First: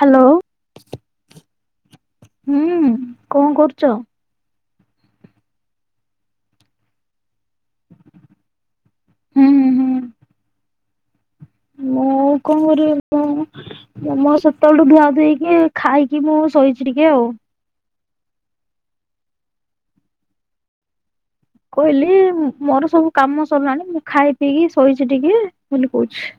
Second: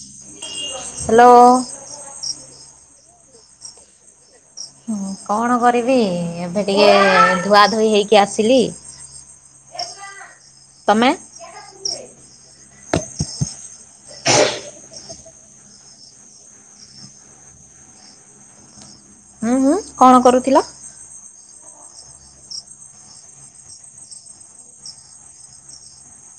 Hello hello ହୁଁ କଣ କରୁଛ ହୁଁ କଣ କରିବି ଏବେ ଟିକେ ଧୁଆ ଧୋଇ ହେଇକି ଆସିଲି ହୁଁ ହୁଁ ହୁଁ। ତମେ ମୁଁ କଣ କରିବି ମୁଁ ମୋ ସେତେବେଳୁ ଧୁଆ ଧୁ ହେଇକି ଖାଇକି ମୁଁ ଶୋଇଛି ଟିକେ ଆଉ ହଁ କଣ କରୁଥିଲ କହିଲି ମୋର ସବୁ କାମ ସରିଲାଣି ମୁଁ ଖାଇ ପିଇକି ଶୋଇଛି ଟିକେ ବୋଲି କହୁଛି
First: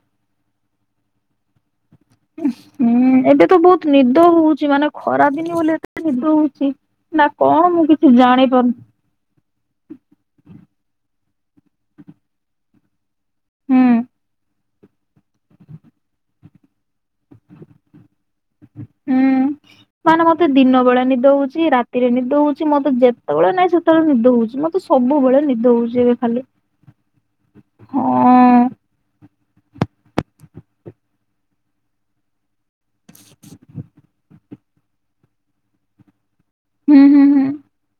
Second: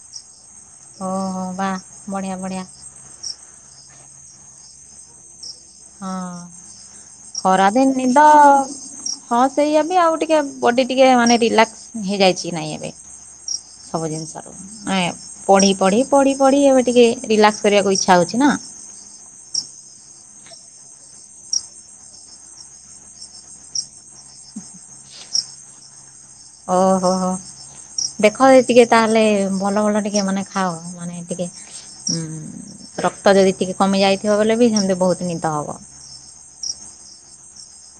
ଓହୋ ବା ବଢ଼ିଆ ବଢ଼ିଆ ହୁଁ ଏବେ ତ ବହୁତ ନିଦ ହଉଛି ମାନେ ଖରା ଦିନି ବୋଲି ଏ ହଁ ନିଦ ହଉଛି ନା କଣ ମୁଁ ଖରାଦିନ କିଛି ନିଦ ଜାଣି ପାରୁନି ହଁ ସେଇଆା ବି ଆଉ ଟିକେ ବଡି ଟିକେ ମାନେ ରିଲାକ୍ସ ହେଇଯାଇଛି ନାଇଁ ଏବେ ହୁଁ ସବୁ ଜିନିଷର ଆ ପଢି ପଢି ପଢି ପଢି ଏବେ ଟିକେ ରିଲାକ୍ସ କରିବାକୁ ଇଛା ହଉଛି ନାଁ। ହୁଁ। ମାନେ ମତେ ଦିନ ବେଳେ ନିଦ ହଉଚଛି ରାତିରେ ନିଦ ହଉଛି ମତେ ଯେତେବେଳେ ନାହିଁ ସେତେବେଳେ ନିଦ ହଉଛି ମତେ ସବୁବେଳେ ନିଦ ହଉଛି ଏବେ ଖାଲି ଓହୋ ହୋ ଦେଖ ହଁ। ଟିକେ ତାହେଲେ ଭଲ ଭଲ ଟିକେ ମାନେ ଖାଉ ମାନେ ଟିକେ ଉଁ ରକ୍ତ ଯଦି ଟିକେ କମି ଯାଇଥିବ ବଲେ ବି ସେମିତି ବହୁତ ନିଦ ହବ। ହୁଁ ହୁଁ ହୁଁ।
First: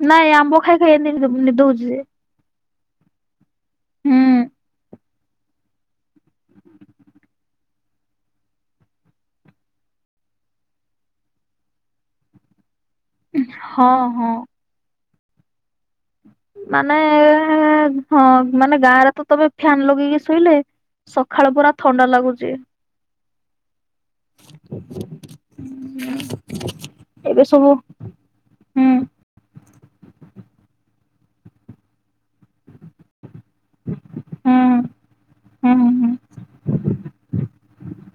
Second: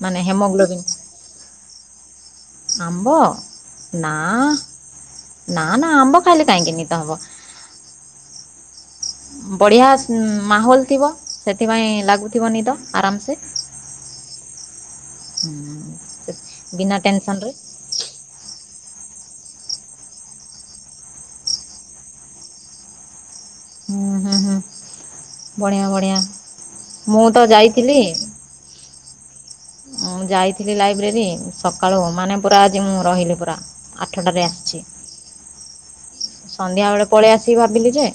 ମାନେ ନାଇଁ ଆମ୍ବ ହେମୋଗ୍ଲୋବିନ୍ ଖାଇକାଇ ଏମତି ନିଦ ହୋଉଛି ଯେ ଆମ୍ବ ହୁଁ ନାଁ ନା ନା ଆମ୍ବ ଖାଇଲେ କାହିଁକି ନିଦ ହବ ବଢ଼ିଆ ମାହୋଲ ଥିବ ସେଥିପାଇଁ ଲାଗୁଥିବ ନିଦ ଆରାମସେ ହଁ ହଁ। ହୁଁ। ମାନେ ବିନା ଟେନସନ୍ରେ ହଁ ମାନେ ଗାଁ ତ ତମେ ଫ୍ୟାନ ଲଗେଇକି ଶୋଇଲେ ସକାଳ ପରା ଥଣ୍ଡା ଲାଗୁଛି। ହୁଁ ହୁଁ ହୁଁ ବଢିଆ ବଢିଆ ମୁଁ ଏବେ ତ ସବୁ ଯାଇଥିଲି ହୁଁ ମୁଁ ମୁଁ ଯାଇଥିଲି ଲାଇବ୍ରେରୀ ସକାଳୁ ମାନେ ପୁରା ଆଜି ମୁଁ ରହିଲି ଆଠଟାରେ ହୁଁ ଆସିଛି ହୁଁ ହୁଁ ହୁଁ। ସନ୍ଧ୍ୟା ବେଳେ ପଳେଇ ଆସିକି ଭାବିଲି ଯେ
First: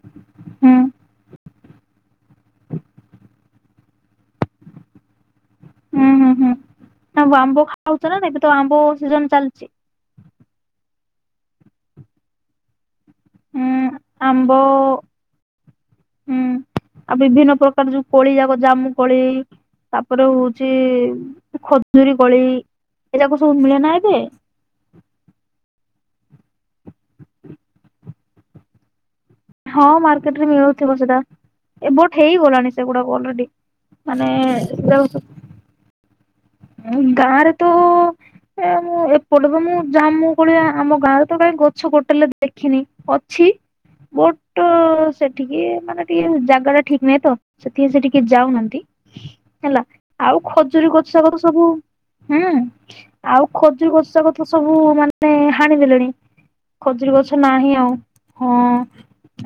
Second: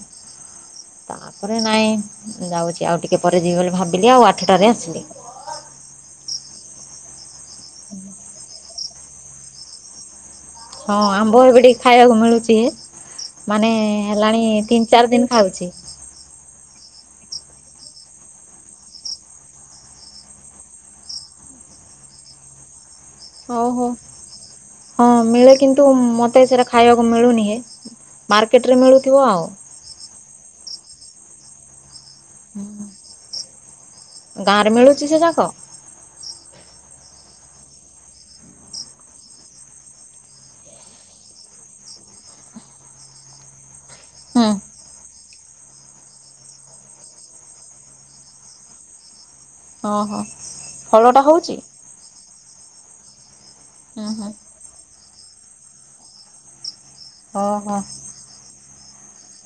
ହୁଁ ତା ତାରେ ନାଇଁ ଯାଉଛି ଆଉ ଟିକେ ପରେ ଯିବି ବୋଲି ଭାବିଲି ଆଉ ଆଠଟାରେ ଆସିଲି। ହୁଁ ହୁଁ ହୁଁ [inaudible] ଖାଉଚ ନାଁ ହିଁ କେତେବେଳେ ଆମ୍ବ ସିଜିନି ଚାଲିଛି। ହଁ ଆମ୍ବ ଏବେ ଟିକେ ଖାଇବାକୁ ମିଳୁଛି। ମାନେ ହୁଁ। ହେଲାଣି ଆମ୍ବ ତିନି ଚାରି ଦିନ ଖାଉଛି। ହୁଁ ଆଉ ବିଭିନ୍ନ ପ୍ରକାର ଯୋଉ କଳି ଯାକ ଜାମୁ କଳି ତାପରେ ହଉଛି ଖଜୁରୀ କଳି ହୋଉ ହୋଉ ହଁ ମେଳେ କିନ୍ତୁ ମତେ ସେଟା ଖାଇବାକୁ ମିଳୁନି ମାର୍କେଟରେ ମିଳୁ ହଁ ମାର୍କେଟ ରେ ମିଳୁଛି। [inaudible] ହେଇଗଲାଣି ସେଗୁଡାକ ଅଲରେଡି ଗାଁରେ ମାନେ ମିଳୁଛି ସେ ଯୋଉଁ ଯାକ ଗାଁରେ ତ ମୁଁ ଏପଟେ ତ ମୁଁ ଜୁମୁ କୋଳି ଆମ ଗାଁରେ ତ କାହିଁ ଗଛ ଗୋଟେ ଦେଖିନି ଅଛି ହୁଁ। ବଟ ସେଠିକି ମାନେ ଟିକେ ଜାଗା ଟା ଠିକ ନାହିଁ ତ ସେଥିି ସେଠିକେ ଯାଉନାହାନ୍ତି। ହେଲା ଓହୋ ଆଉ ଖଜୁରୀ [inaudible] ଫଳଟା ସବର ହଉଛି ସବୁ ହୁଁ ଆଉ। ଖୋଜୁ ହୁଁ ଖୋଜା ହୁଁ। କଥା ସବୁ ମାନେ ମେ ହଣି ଦେଲୁଣି ଖଜୁରୀ ଗଛ ନାହିଁ ଓହୋ ଆଉ ହଁ।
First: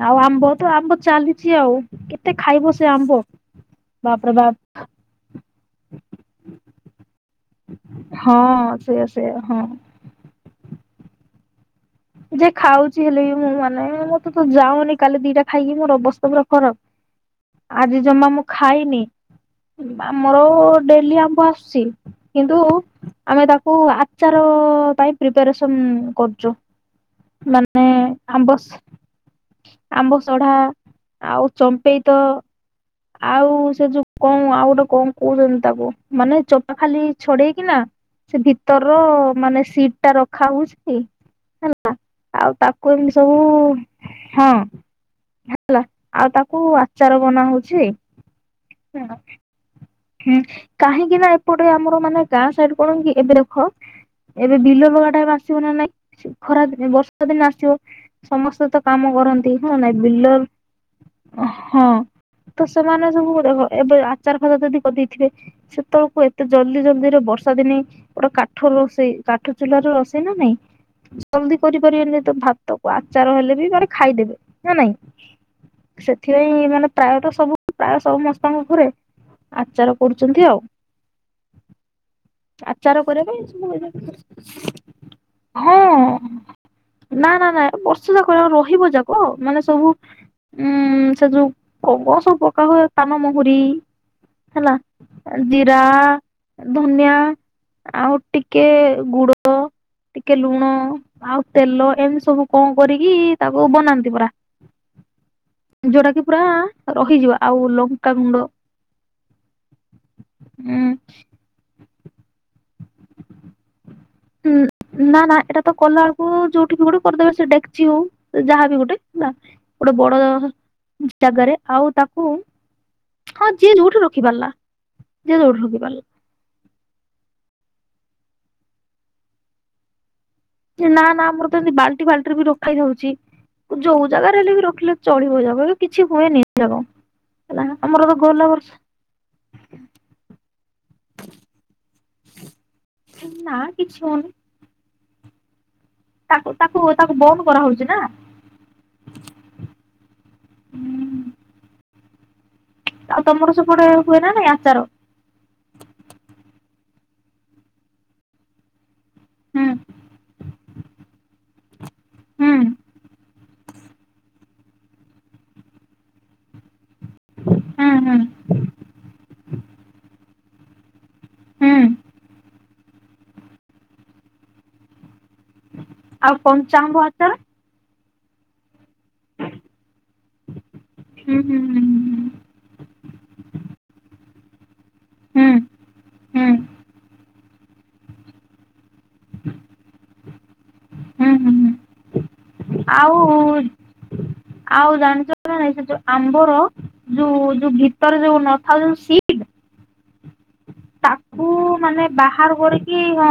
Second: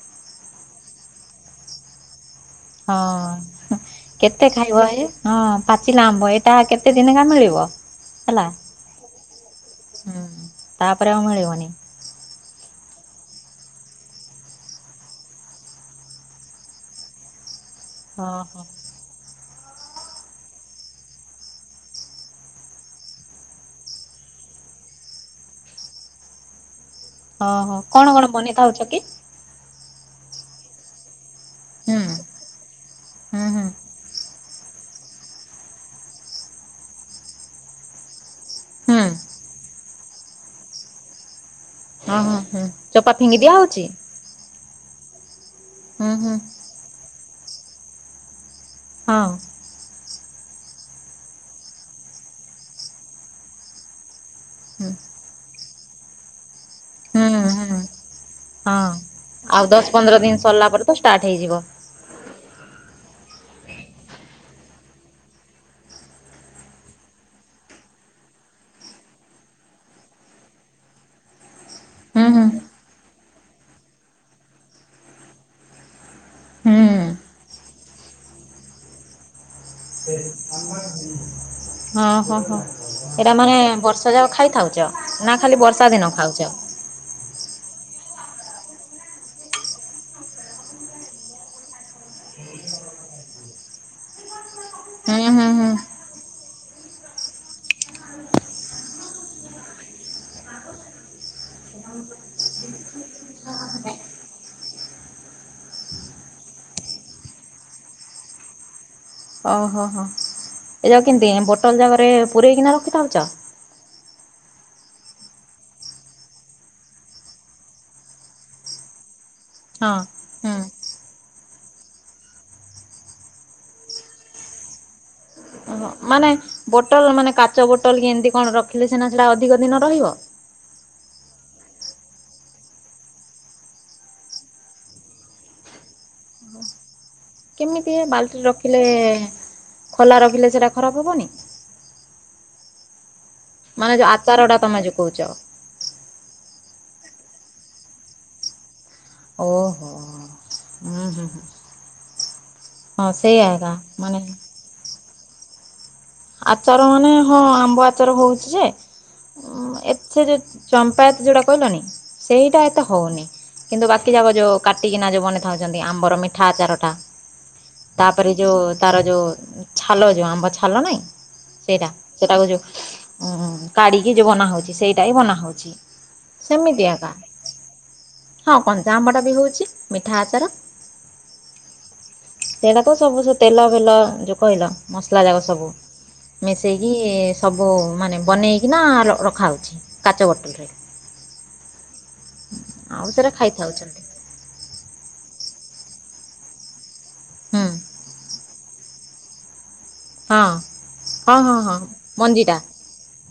ଆଉ ଆମ୍ବ ତ ଆମ୍ବ ଚାଲିଛି ଆଉ କେ ହଁ କେତେ ବାପ ଖାଇବ ଏ ହଁ ପାଚିଲା ଆମ୍ବ ଏ ଆ କେତେ ଦତିିନକା ମିଳିବ ହେଲା ହଁ ସେଇଆ ସେଇଆ ହଁ। ହ ତାପରେ ଆଉ ମିଳିବନି। ଯେ ଖାଉଛି ହେଲେ ବି ମୁଁ ମାନେ ମଁ ତେ ତ ଯାଉନି କାଲି ଦିଟା ଖାଇକି ମୋର ଅବସ୍ଥା ପୁରା ଖରାପ। ଆଜି ଜମା ମୁଁ ଓହୋ। ଖାଇନି। ଆମର ଡେଲି ଆମ୍ଭ ଆସୁଛି କିନ୍ତୁ ଆମେ ତାକୁ ଆଚାର ପାଇଁ ପ୍ରିପାରେସନ କରୁଛୁ। ହଁ ହୋ ମାନେ କଣ କଣ ଆମ୍ବ ବନେଇଥାଉଛ କି। ଆମ୍ବ ସଢା ଆଉ ହୁଁ ଚମ୍ପେଇ ତ ହୁଁ ଆଉ ହୁଁ ସେ ଯୋଉ କଣ ଆଉ ଗୋଟେ କଣ କହୁଛନ୍ତି ତାକୁ ମାନେ ଚପା ଖାଲି ଛଡେଇକି ନା ସେ ଭିତରର ହୁଁ ମାନେ ସିଟ ଟା ରଖା ହଉଛି ହେଲା। ହଁ ହଁ ଆଉ ହୁଁ। ତାକୁ ଚୋପା ଏମତି ସବୁ ଫିଙ୍ଗି ଦିଆ ହଉଛି ହଁ ହେଲା ହୁଁ ଆଉ ହୁଁ ତାକୁ ଚାର ବନା ହଉଛି। ଛି ହଁ ହୁଁ କାହିଁକି ନା ଏପଟେ ଆମର ମାନେ ଗାଁ ସାଇଡ କଣ କି ଏବେ ଦେଖ ଏବେ ବିଲ ହୁଁ ଲଗା ଟା ଆସିବ ନା ନାଇଁ ଖରାିନ ହୁଁ ବର୍ଷା ଦିନ ହୁଁ ଆସିବ ସମସ୍ତେ ତ ହଁ କାମ କରନ୍ତି ଆଉ ହଁ ଦଶ ନାଇଁ ପନ୍ଦର ଦିନ ସରିଲା ପରେ ତ ଷ୍ଟାର୍ଟ ବିଲର ହେଇଯିବ। ହଁ ତ ସେମାନେ ସବୁ ଏବେ ଆଚାର ଖତ ଯଦି। ଦେଇଥିବେ ସେତେବେଳକୁ ଏତେ ଜଲ୍ଦି ଜଲଦିରେ ବର୍ଷା ଦିନେ ଗୋଟେ କାଠ ରୋଷେଇ କାଠ ଚୁଲ ରୋଷେଇ ନା ନାଇଁ ଜଲଦି କରିପାରିବେନି ହୁଁ ତ ହୁଁ ଭାତକୁ ଆଚାର ହେଲେ ବି ମାନେ ଖାଇଦେବେ ନା ନାଇଁ ସେଥିପାଇଁ ମାନେ ହୁଁ। ପ୍ରାୟତା ସବୁ ପ୍ରାୟ ସବୁ ସମସ୍ତଙ୍କ ଘରେ ଆଚାର କରୁଛନ୍ତି ଆଉ ହଁ ହଁ ହଁ ଆଚାର କରିବା ଏଇଟା ପାଇଁ ମାନେ ସବୁ ବର୍ଷା ଯାକ ଖାଇଥାଉଛ ନା ଖାଲି ହଁ ବର୍ଷା ଦିନ ଖାଉଛ। ନା ନା ନାାଇଁ ବର୍ଷେ ଯାକ ରହିବ ଯାକ ମାନେ ସବୁ ଉଁ ସେ ଯୋଉ କଣ ସବୁ ପ୍ରକା ହୁଏ କାନମହୁରି ହେଲା ହୁଁ ହୁଁ ହୁଁ ଜିରା ଧନିଆ ଆଉ ଟିକେ ଗୁଡ ଟିକେ ଲୁଣ ଆଉ ତେଲ ଏମିତି ସବୁ କଣ କରିକି ତାକୁ ବନାନ୍ତି ପୁରା ଯୋଉଟା କି ପୁରା ରହିଯିବ ଆଉ ଲଙ୍କା ଗୁଣ୍ଡ ଓହୋହୋ ଏ ଯାାଉ କେମତି ବୋଟଲ ଜାଗାରେ ପୂରେଇକିନା ର ଥାଉଛ। ଁ ନା ନା ଏଇଟା ତ କଲା ବେଳକୁ ଯୋଉଠି ଗୋଟେ କରିଦେବେ ସେ ଡେଚି ହଉ ଯାହାବି ଗୋଟେ ନା ଗୋଟେ ହଁ। ବଡ ହୁଁ। ଜାଗାରେ ଆଉ ତାକୁ ହଁ ଯିଏ ଯୋଉଠି ରଖି ପାରିଲା ଯିଏ ଯୋଉଠି ରଖି ଓହୋ ପାରିଲା। ମାନେ ବୋଟଲ ମାନେ କାଚ ବୋଟଲ କି ଏମିତି କଣ ରଖିଲେ ସିନା ସେଟା ଅଧିକ ଦିନ ରହିବ। ନା ନା ଆମର ତ ଏମିତି ବାଲ୍ଟି ଫାଲଟି ବି ରଖା ଜା ଯୋଉ ଜାଗାରେ ହେଲେ ବି ରଖିଲେ ଚଳିବ ଏରାକ କିଛି ହୁଏନି ଏରାକ। କେମିତି ଏ ବାଲ୍ଟିରେ ରଖିଲେ ଖୋଲା ରଖିଲେ ସେରା ଖରାପ ହେବନି। ନା ମାନେ କିଛି ଯୋଉ ହଉନି ଆଚାର ଟା ତମେ ଯୋଉ। କହୁଚ। ତାକୁ ତାକୁ ବନ୍ଦ କରାହଉଛି ନା। ଓହୋ ହୁଁ ହୁଁ ହଁ ଆଉ ସେଇଆ ତମର ଏକା ସେପଟେ ମାନେ ହୁଏ ନା ନାଇଁ ଆଚାର। ଆଚାର ମାନେ ହଁ ଆମ୍ବ ଆଚାର ହେଉଛି ଯେ ହୁଁ ଉଁ ଏଥେ ରେ। ଚମ୍ପାୟତ ଯଉଡ଼ା କହିଲନି। ହୁଁ ସେଇଟା ଏତେ ହଉନି କିନ୍ତୁ ବାକି ଯାକ ଯୋଉ କାଟିକିନା ଯଉ ବନେଇଥାଉଛନ୍ତି ଆମ୍ବର ମିଠା ଆଚାର ଟା। ହୁଁ ତାପରେ ଯୋଉ ତାର ଯୋଉ ଛାଲ ଯୋଉ ଆମ୍ବ ଛା ଭଲ ନାଇ। ହୁଁ ହୁଁ। ସେଇଟା ସେଟାକୁ ଯଉ ଉଁ କାଢିକି ଯଉ ବନାହଉଛି ସେଇଟା ହିଁ ବନାହଉଛି। ଆଉ କଞ୍ଚା ଆମ୍ୱ ଆଚାର। ହଁ କଞ୍ଚା ଆମ୍ବ ଟା ବି ହଉଛି। ମିଠା ହୁଁ ଆଚାର ହୁଁ ହୁଁ ହୁଁ ହୁଁ ସେଟା ତ ସବୁ ସେ ତେଲ ଫେଲ ଯଉ କହିଲ। ମସଲା ଯାକ ହୁଁ ସବୁ ହୁଁ ହୁଁ ମିଶେଇକି ସବୁ ମାନେ ବନେଇକିନା ରଖାହେଉଛି କାଚ ବୋଟଲ ରେ। ହୁଁ ହୁଁ ହୁଁ ଆଉ ସେଟା ଖାଇଥାଉଛନ୍ତି ଆଉ ଜାଣିଚନା ନାଇ। ଯୋଉ ଆମ୍ବର ଯୋଉ ହୁଁ ଯୋଉ ଭିତର ଯୋଉ ନ ଆଉ ଯୋଉ ସି [unintelligible] ହଁ। ହଁ ତାକୁ ହଁ ହଁ ମାନେ ବାହାର ମଞ୍ଜିଟା କରିକି ହଁ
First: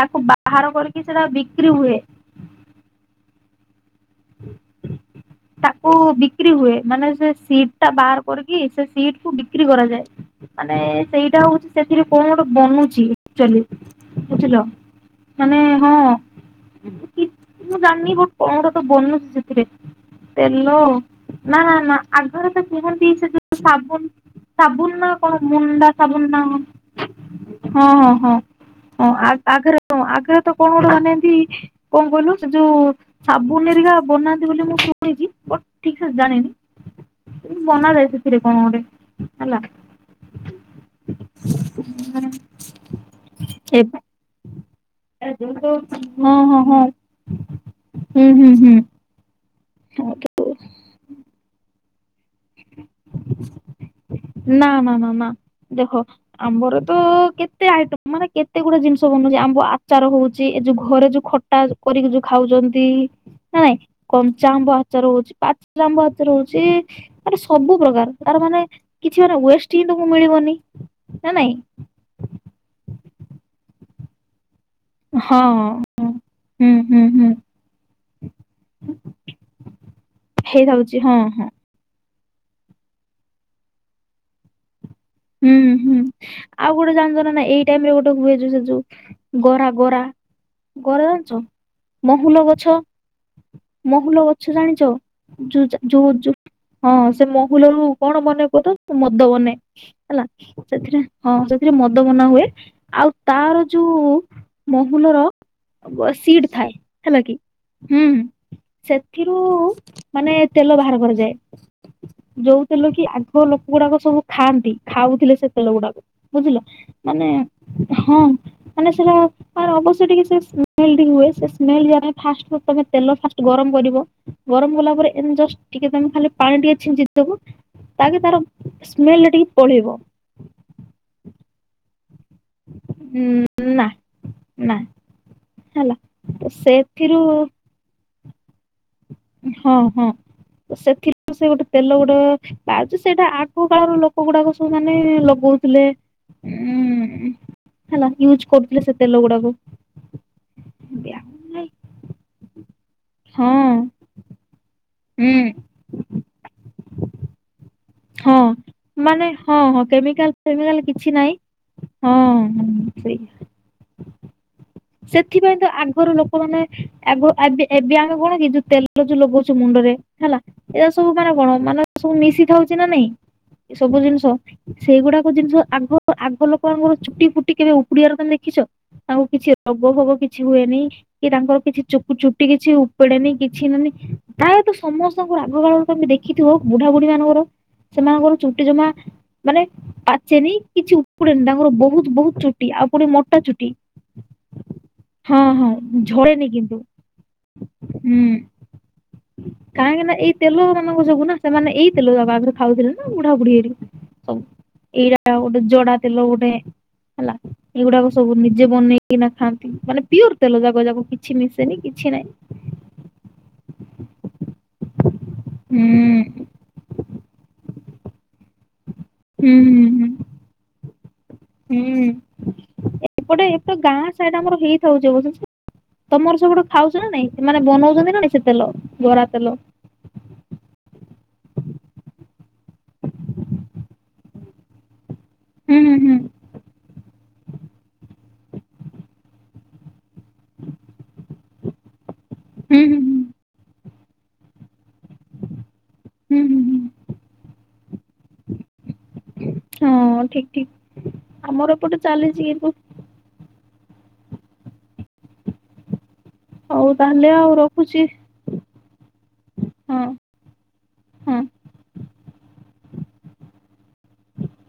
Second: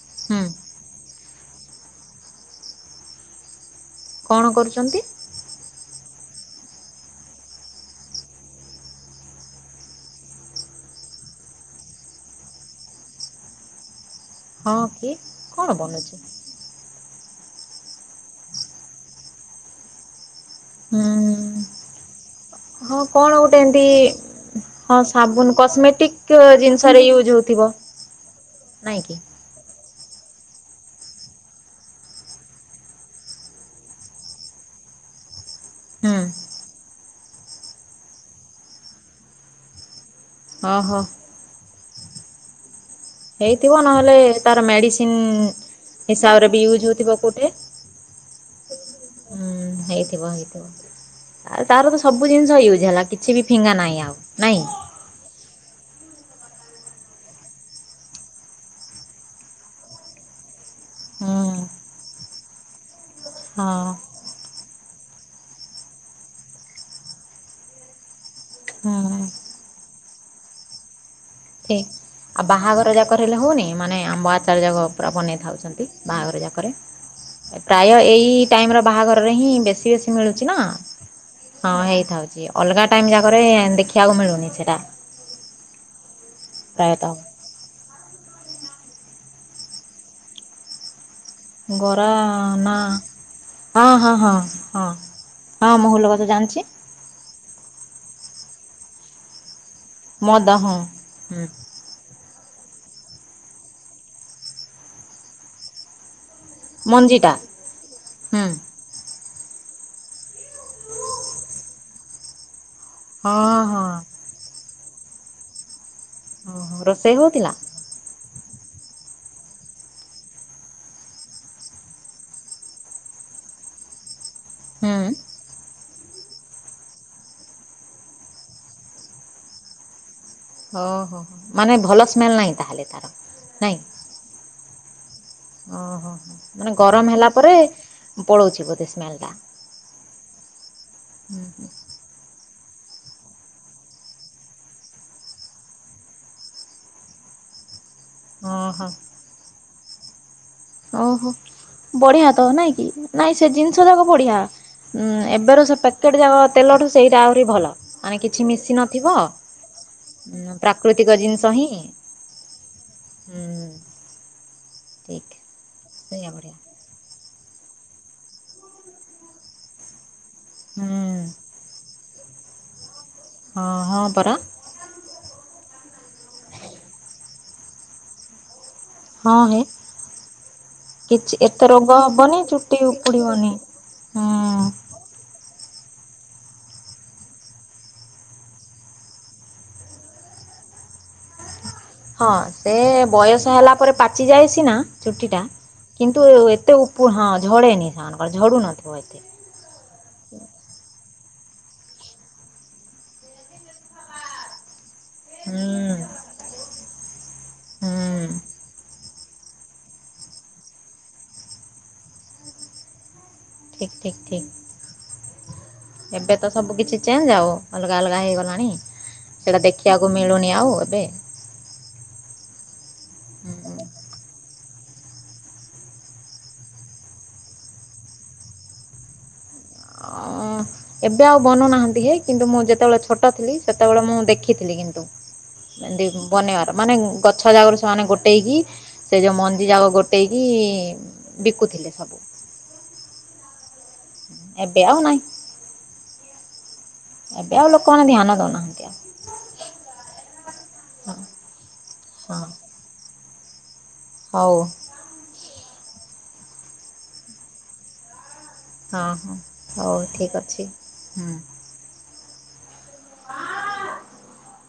ତାକୁ ହୁଁ ବାହାର କରିକି ସେଟା ଵିକ୍ କ୍ରି ହୁଏ। କଣ କରୁଚନନ୍ତି। ତାକୁ ବିକ୍ରି ହୁଏ ମାନେ ସେ ସିଟ୍ ଟା ବାହାର କରିକି ସେ ସିଟ୍ କୁ ବିକ୍ରି କରାଯାଏ ମାନେ ସେଇଟା ହଉଛି ସେଥିରେ କଣ ଗୋଟେ ବନୁଛିଚୁ ଆକ୍ଚୁଆଲି। ବୁଝିଲ ହଁ କି ମାନେ କ'ଣ ହଁ ବନୁଛି କି ମୁଁ ଜାଣିନି କଣ ଗୋଟେ ତ ବନୁଛି ସେଥିରେ। ତେଲ ହୁଁ ନା ନା ଆଗରେ ତ ହଁ କୁହନ୍ତି ସେ କ'ଣ ଯୋ ଗୋଟେ ଏମିତି ସାବୁନ୍ ସାବୁନ୍ ହଁ ନା କଣ ସାବୁନ ମୁଣ୍ଡା କସ୍ମେଟିକ୍ ସାବୁନ୍ ନା ଜିନିଷରେ ୟୁଜ୍ ହେଉଥିବ ହଁ ହଁ ହଁ ନାଇଁ ହଁ କି ଆଗରେ ହ ଆଗରେ ତ କଣ ଗୋଟେ ବନାନ୍ତି କଣ କହିଲୁ ସେ ଯୋଉ ସାବୁନ ଏରିକା ବନାନ୍ତି ବୋଲି ମୁଁ ଶୁ ହ [unintelligible] ଠିକ୍ ସେ ହୁଁ ଜାଣେନି। ବନାଯାଏ ସେଥିରେ କଣ ଗୋଟେ ହେଲା। ହଁ ହଁ ହ ହେଇଥିବ ନହେଲେ ତାର ମେଡିସିନ ହଁ ହିସାବରେ ବି ହଁ ହଁ ୟୁଜ ହଥିବ କୋଉଠେ? ହୁଁ ହୁଁ ହୁଁ ହେଇଥିବ ହେଇଟ ଆ ତାର ସବୁ ଜିନିଷ ୟୁଜ ହେଲା କିଛି ବି ଫିଙ୍ଗା ନାହିଁ ଆଉ। ନାଇଁ ନା ମା ମା ଦେଖ। ଆମ୍ବର ତ କେତେ ଆଇଟମ ମାନେ କେତେ ଗୁଟେ ଜିନିଷ ବନଉଛି ଆମ୍ବ ଆଚାର ହଉଛି ଏ ଯୋଉ ଘରେ ଯୋଉ ହୁଁ ଖଟା କରିକି ଯୋଉ ଖାଉଛନ୍ତି। ନା ହଁ ନାଇଁ କ ଆମ୍ବ ହଚ ରହୁଛି ପାଚମ୍ବ ହଚ ରହୁଛି ମାନେ ସବୁ ପ୍ରକାର ତାର ମାନେ। କିଛି ମାନ ୱେଷ୍ଟ ହିଁ ତକୁ ମିଳିବନି। ନା ନାଇଁ ଠିକ ଆଉ ବାହାଘର ଯାକହଲେ ହଉନି ମାନେ। ଆମ ବା ଯାକ ପୁରା ବନେଇ ହଁ ଥାଉଛନ୍ତି ହଁ ବାହାଘର ଯାକରେ ହୁଁ ହୁଁ ହୁଁ ପ୍ରାୟ ଏଇ ଟାଇମର ବାହାଘରରେ ହିଁ ବେଶୀ ବେଶୀ ମିଳୁଛି ନା ହେଇଥାଉଛି ହଁ ହଁ ହେଇଥାଉଛି। ଅଲଗା ଟାଇ ଯାକରେ ଦେଖିବାକୁ ମିଳୁନି ସେଟା। ହୁଁ ହୁଁ। ଆଉ ଗୋଟେ ଜାଣିଛ ନା ଏଇ ଟାଇମ ରେ ଗୋଟେ ହୁଏ। ଗରା ଗରା ଗରା। ଗରା ମହୁଲ ଗଛ ନା ହଁ ହଁ ମହୁଲ ହଁ ଗଛ ଜାଣିଛ ହଁ ହଁ ମହୁଲ ଗଛ ଯୋଉ ଜାଣିଛି ହଁ ସେ ଫୁଲରୁ କଣ ବନେଇ କହ ତ ମଦ ବନେ। ହେଲା ମଦ ହଁ ସେଥିରେ ହଁ ହୁଁ ସେଥିରେ ମଦ ବନା ହୁଏ। ଆଉ ତାର ଯୋଉ ମହୁଲର ସିଡ ଥାଏ ହେଲା ମଞ୍ଜିଟା କି ହୁଁ ସେ। ଆଖିରୁ ମାନେ ତେଲ ବାହାର କରାଯାଏ ଯୋଉ। ସେ ଲ କି ଆଗ ହଁ ଲୋକ ହଁ ଗୁଡାକ ସବୁ ଖାଆନ୍ତି। ଖାଉଥିଲେ ସେତେବେଳେ ଗୁଡାକ। ବୁଝିଲ ଓହୋ ରୋଷେଇ ମାନେ ହଉଥିଲା ହଁ। ମାନେ ସେଟାେ ଅବଶ୍ୟ ଟିକେ ସେ ସ୍ଲ ହୁଏ ସେ ସ୍ଲେ ଫାଷ୍ଟ ତମେ ତେଲ ଫାଷ୍ଟ ଗରମ କରିବ। ଗରମ ଗଲା ହୁଁ ପରେମ ଜଷ୍ଟ ଟିକେ ତମେ ଖାଲି ପାଣି ଟିକେ ଅଛିଝିଜକୁ ତାକେ ତାର ସ୍ମେଲ ଟିକେ ପଢିବ। ଓ ହୋ ମାନେ ଭଲ ଲ ନାହିଁ ତାହେଲେ ତାର ନ ନା ନା ଓହୋ ହେଲା ହ ତ ମାନେ ଗରମ ସେଥିରୁ ହେଲା ପରେ ପଳଉଛି ଉପଦେଶ ହଁ ହଁ ସେଥିରୁ ସେ ଗୋଟେ ତେଲ ଗୁଡେ ବାହଛି ସେଇଟା ଆଗ କାଳର ଲୋକ ଗୁଡାକ ସବୁ ମାନେ ଲଗଉଥିଲେ ଉଁ ହେଲା ୟୁଜ୍ କରୁଥିଲେ ଓହୋ ସେତେ ଲଗୁଡାକୁ। ଓହୋ ବଢିଆ ତ ନାଇଁ କି? ନାଇଁ ସେ ହଁ ଜିନିଷ ଯାକ ପଢିଆ। ଉୁଁ ହୁଁ ଏବେ ର ସେ ପ୍ୟାକେଟ ଯାକ ତେଲଠୁ ସେଇଟା ଆହୁରି ଭଲ। ମାନେ ହଁ କିଛି ମିଶି ନଥିବ ମାନେ ହଁ ହଁ କେମିକାଲ ଉଁ କେମିକାଲ ପ୍ରାକୃତିକ କିଛି ନାଇଁ ଜିନିଷ ହିଁ ହଁ ହଁ ସେଇ ହୁଁ ଠିକ୍ ସେଥିପାଇଁ ତ ଆଗରୁ ସେଇଆ ବଢ଼ିଆ ଲୋକମାନୋନେ ଆଗ ଏବେ ଏବେ ଆମେ କଣ କି ଯୋଉ ତେଲ ଯୋଉ ଲଗଉଛ ମୁଣ୍ଡରେ ଏଇଟା ସବୁ ହୁଁ ମାନେ କଣ ମାନେ? ସବୁ ମିଶିଥାଉଛି ନା ନାଇଁ। ହଁ ଏ ସବୁ ହଁ ଜିନିଷ ପରା ସେଇଗୁଡାକ ଜିନିଷ ଆଗ ଆଗ ଲୋକଙ୍କର ଚୁଟି ଫୁଟି କେବେ ଉପୁଡିଆରେ ତମେ ଦେଖିଛ। ଆଉ ହଁ କିଛି। ହେ ରୋଗ ଫୋଗ କିଛି ହୁଏନି କି କିଛି ତାଙ୍କର ଏତେ କିଛି ରୋଗ ହବନି ଚୁଟି କିଛି ଉପେଡେନି ଉପୁଡ଼ିବନି କିଛି ନନି ହୁଁ ପ୍ରାୟତଃ ସମସ୍ତଙ୍କୁ ରାଗକାାଳ ତମେ ଦେଖିଥିବ ବୁଢା ବୁଢୀ ମାନଙ୍କର ସେମାନଙ୍କର ଚୁଟି ଜମା ମାନେ ପାଚେନି କିଛି ଉପୁଡେନି ତାଙ୍କ ହଁ ସେ ବୟସ ଚୁଟି। ହେଲା ପରେ ପାଚି ଯାଏ ସେ ନା ଚୁଟି ଟା ହଁ ହଁ କିନ୍ତୁ ଝଡେନି କିନ୍ତୁ ଏତେ ହଁ ଡ଼େନି ହୁଁ। ସେମାନଙ୍କର ଝ ନଥିବ ଏତ। ସବୁ ନା ସେମାନେ ଏଇଥିଲୁ ତା ଆଗରେ ଖାଉଥିଲେ ନା ବୁଢା ବୁଢୀ ହେ ସବୁ। ଏଇଟା ଗୋଟେ ହୁଁ ଜଡା ତେଲ ଗୋଟେ ହେଲା ହୁଁ ଏଇଗୁଡାକ ସବୁ ନିଜେ ବନେଇ ନା ଖାଆନ୍ତି ମାନେ ପିଓର ତେଲ ଯାାଗ ଯାକ କିଛି ମିଶେନି କିଛି ନହିଁ। ଠିକ ଠିକ ଠିକ। ଏବେ ହୁଁ ତ ସବୁ କିଛି ଚେଞ୍ଜ ଆଉ ଅଲଗା ଅଲଗା ହେଇଗଲାଣି? ହୁଁ ସେଇଟା ଦେଖିବାକୁ ହ ମିଳୁନି ଆଉ ଏବେ। ହଁ ହୁଁ ଏପଟେ ହୁଁ, ଏପଟେ ଗାଁ ସାଇଡ ଆମର ହେଇ ତମର ସ ଗୁଟ ଖାଉଛ ନା ନାଇଁ ସେ ମମାନେେ ବନଉଛନ୍ତି ନାାଇ ସେ ତେଲ ବରା ତେଲ। ଅଁ ଏବେ ଆଉ ବନୁନାହାନ୍ତି ହେ କିନ୍ତୁ ମୁଁ ଯେତେବେଳେ ଛୋଟ ଥିଲି ସେତେବେଳେ ମୁଁ ଦେଖିଥିଲି କିନ୍ତୁ ହୁଁ ଏମତି ହୁଁ ବନେଇବାର ମାନେ ଗଛ ଜାଗ ର ସେମାନେ ଗୋଟେ ପଟେଇକି ସେ ଯୋଉ ମନ୍ଦିର ଯା ଗୋଟେ କି କୁଥିଲେ ସବୁ ହୁଁ ହୁଁ ହୁଁ ଏ ବେୟ ହ ନହିଁ ହୁଁ ହୁଁ ହୁଁ ଏବେଓ ଲୋକଙ୍କୁ ଧଧ୍ୟାନ ନ ଦେନା ହନ୍ତିଆ ହଁ ଠିକ ଆମର ଏପଟେ ଆଉ ଚାଲିଛି ଏ ହଉ ହଉ ତାହେଲେ ଆଉ ରଖୁଛି ହଁ ହଁ ହଉ ହଁ ଠିକ୍ ଅଛି ହୁ ହଁ। ହଁ ହ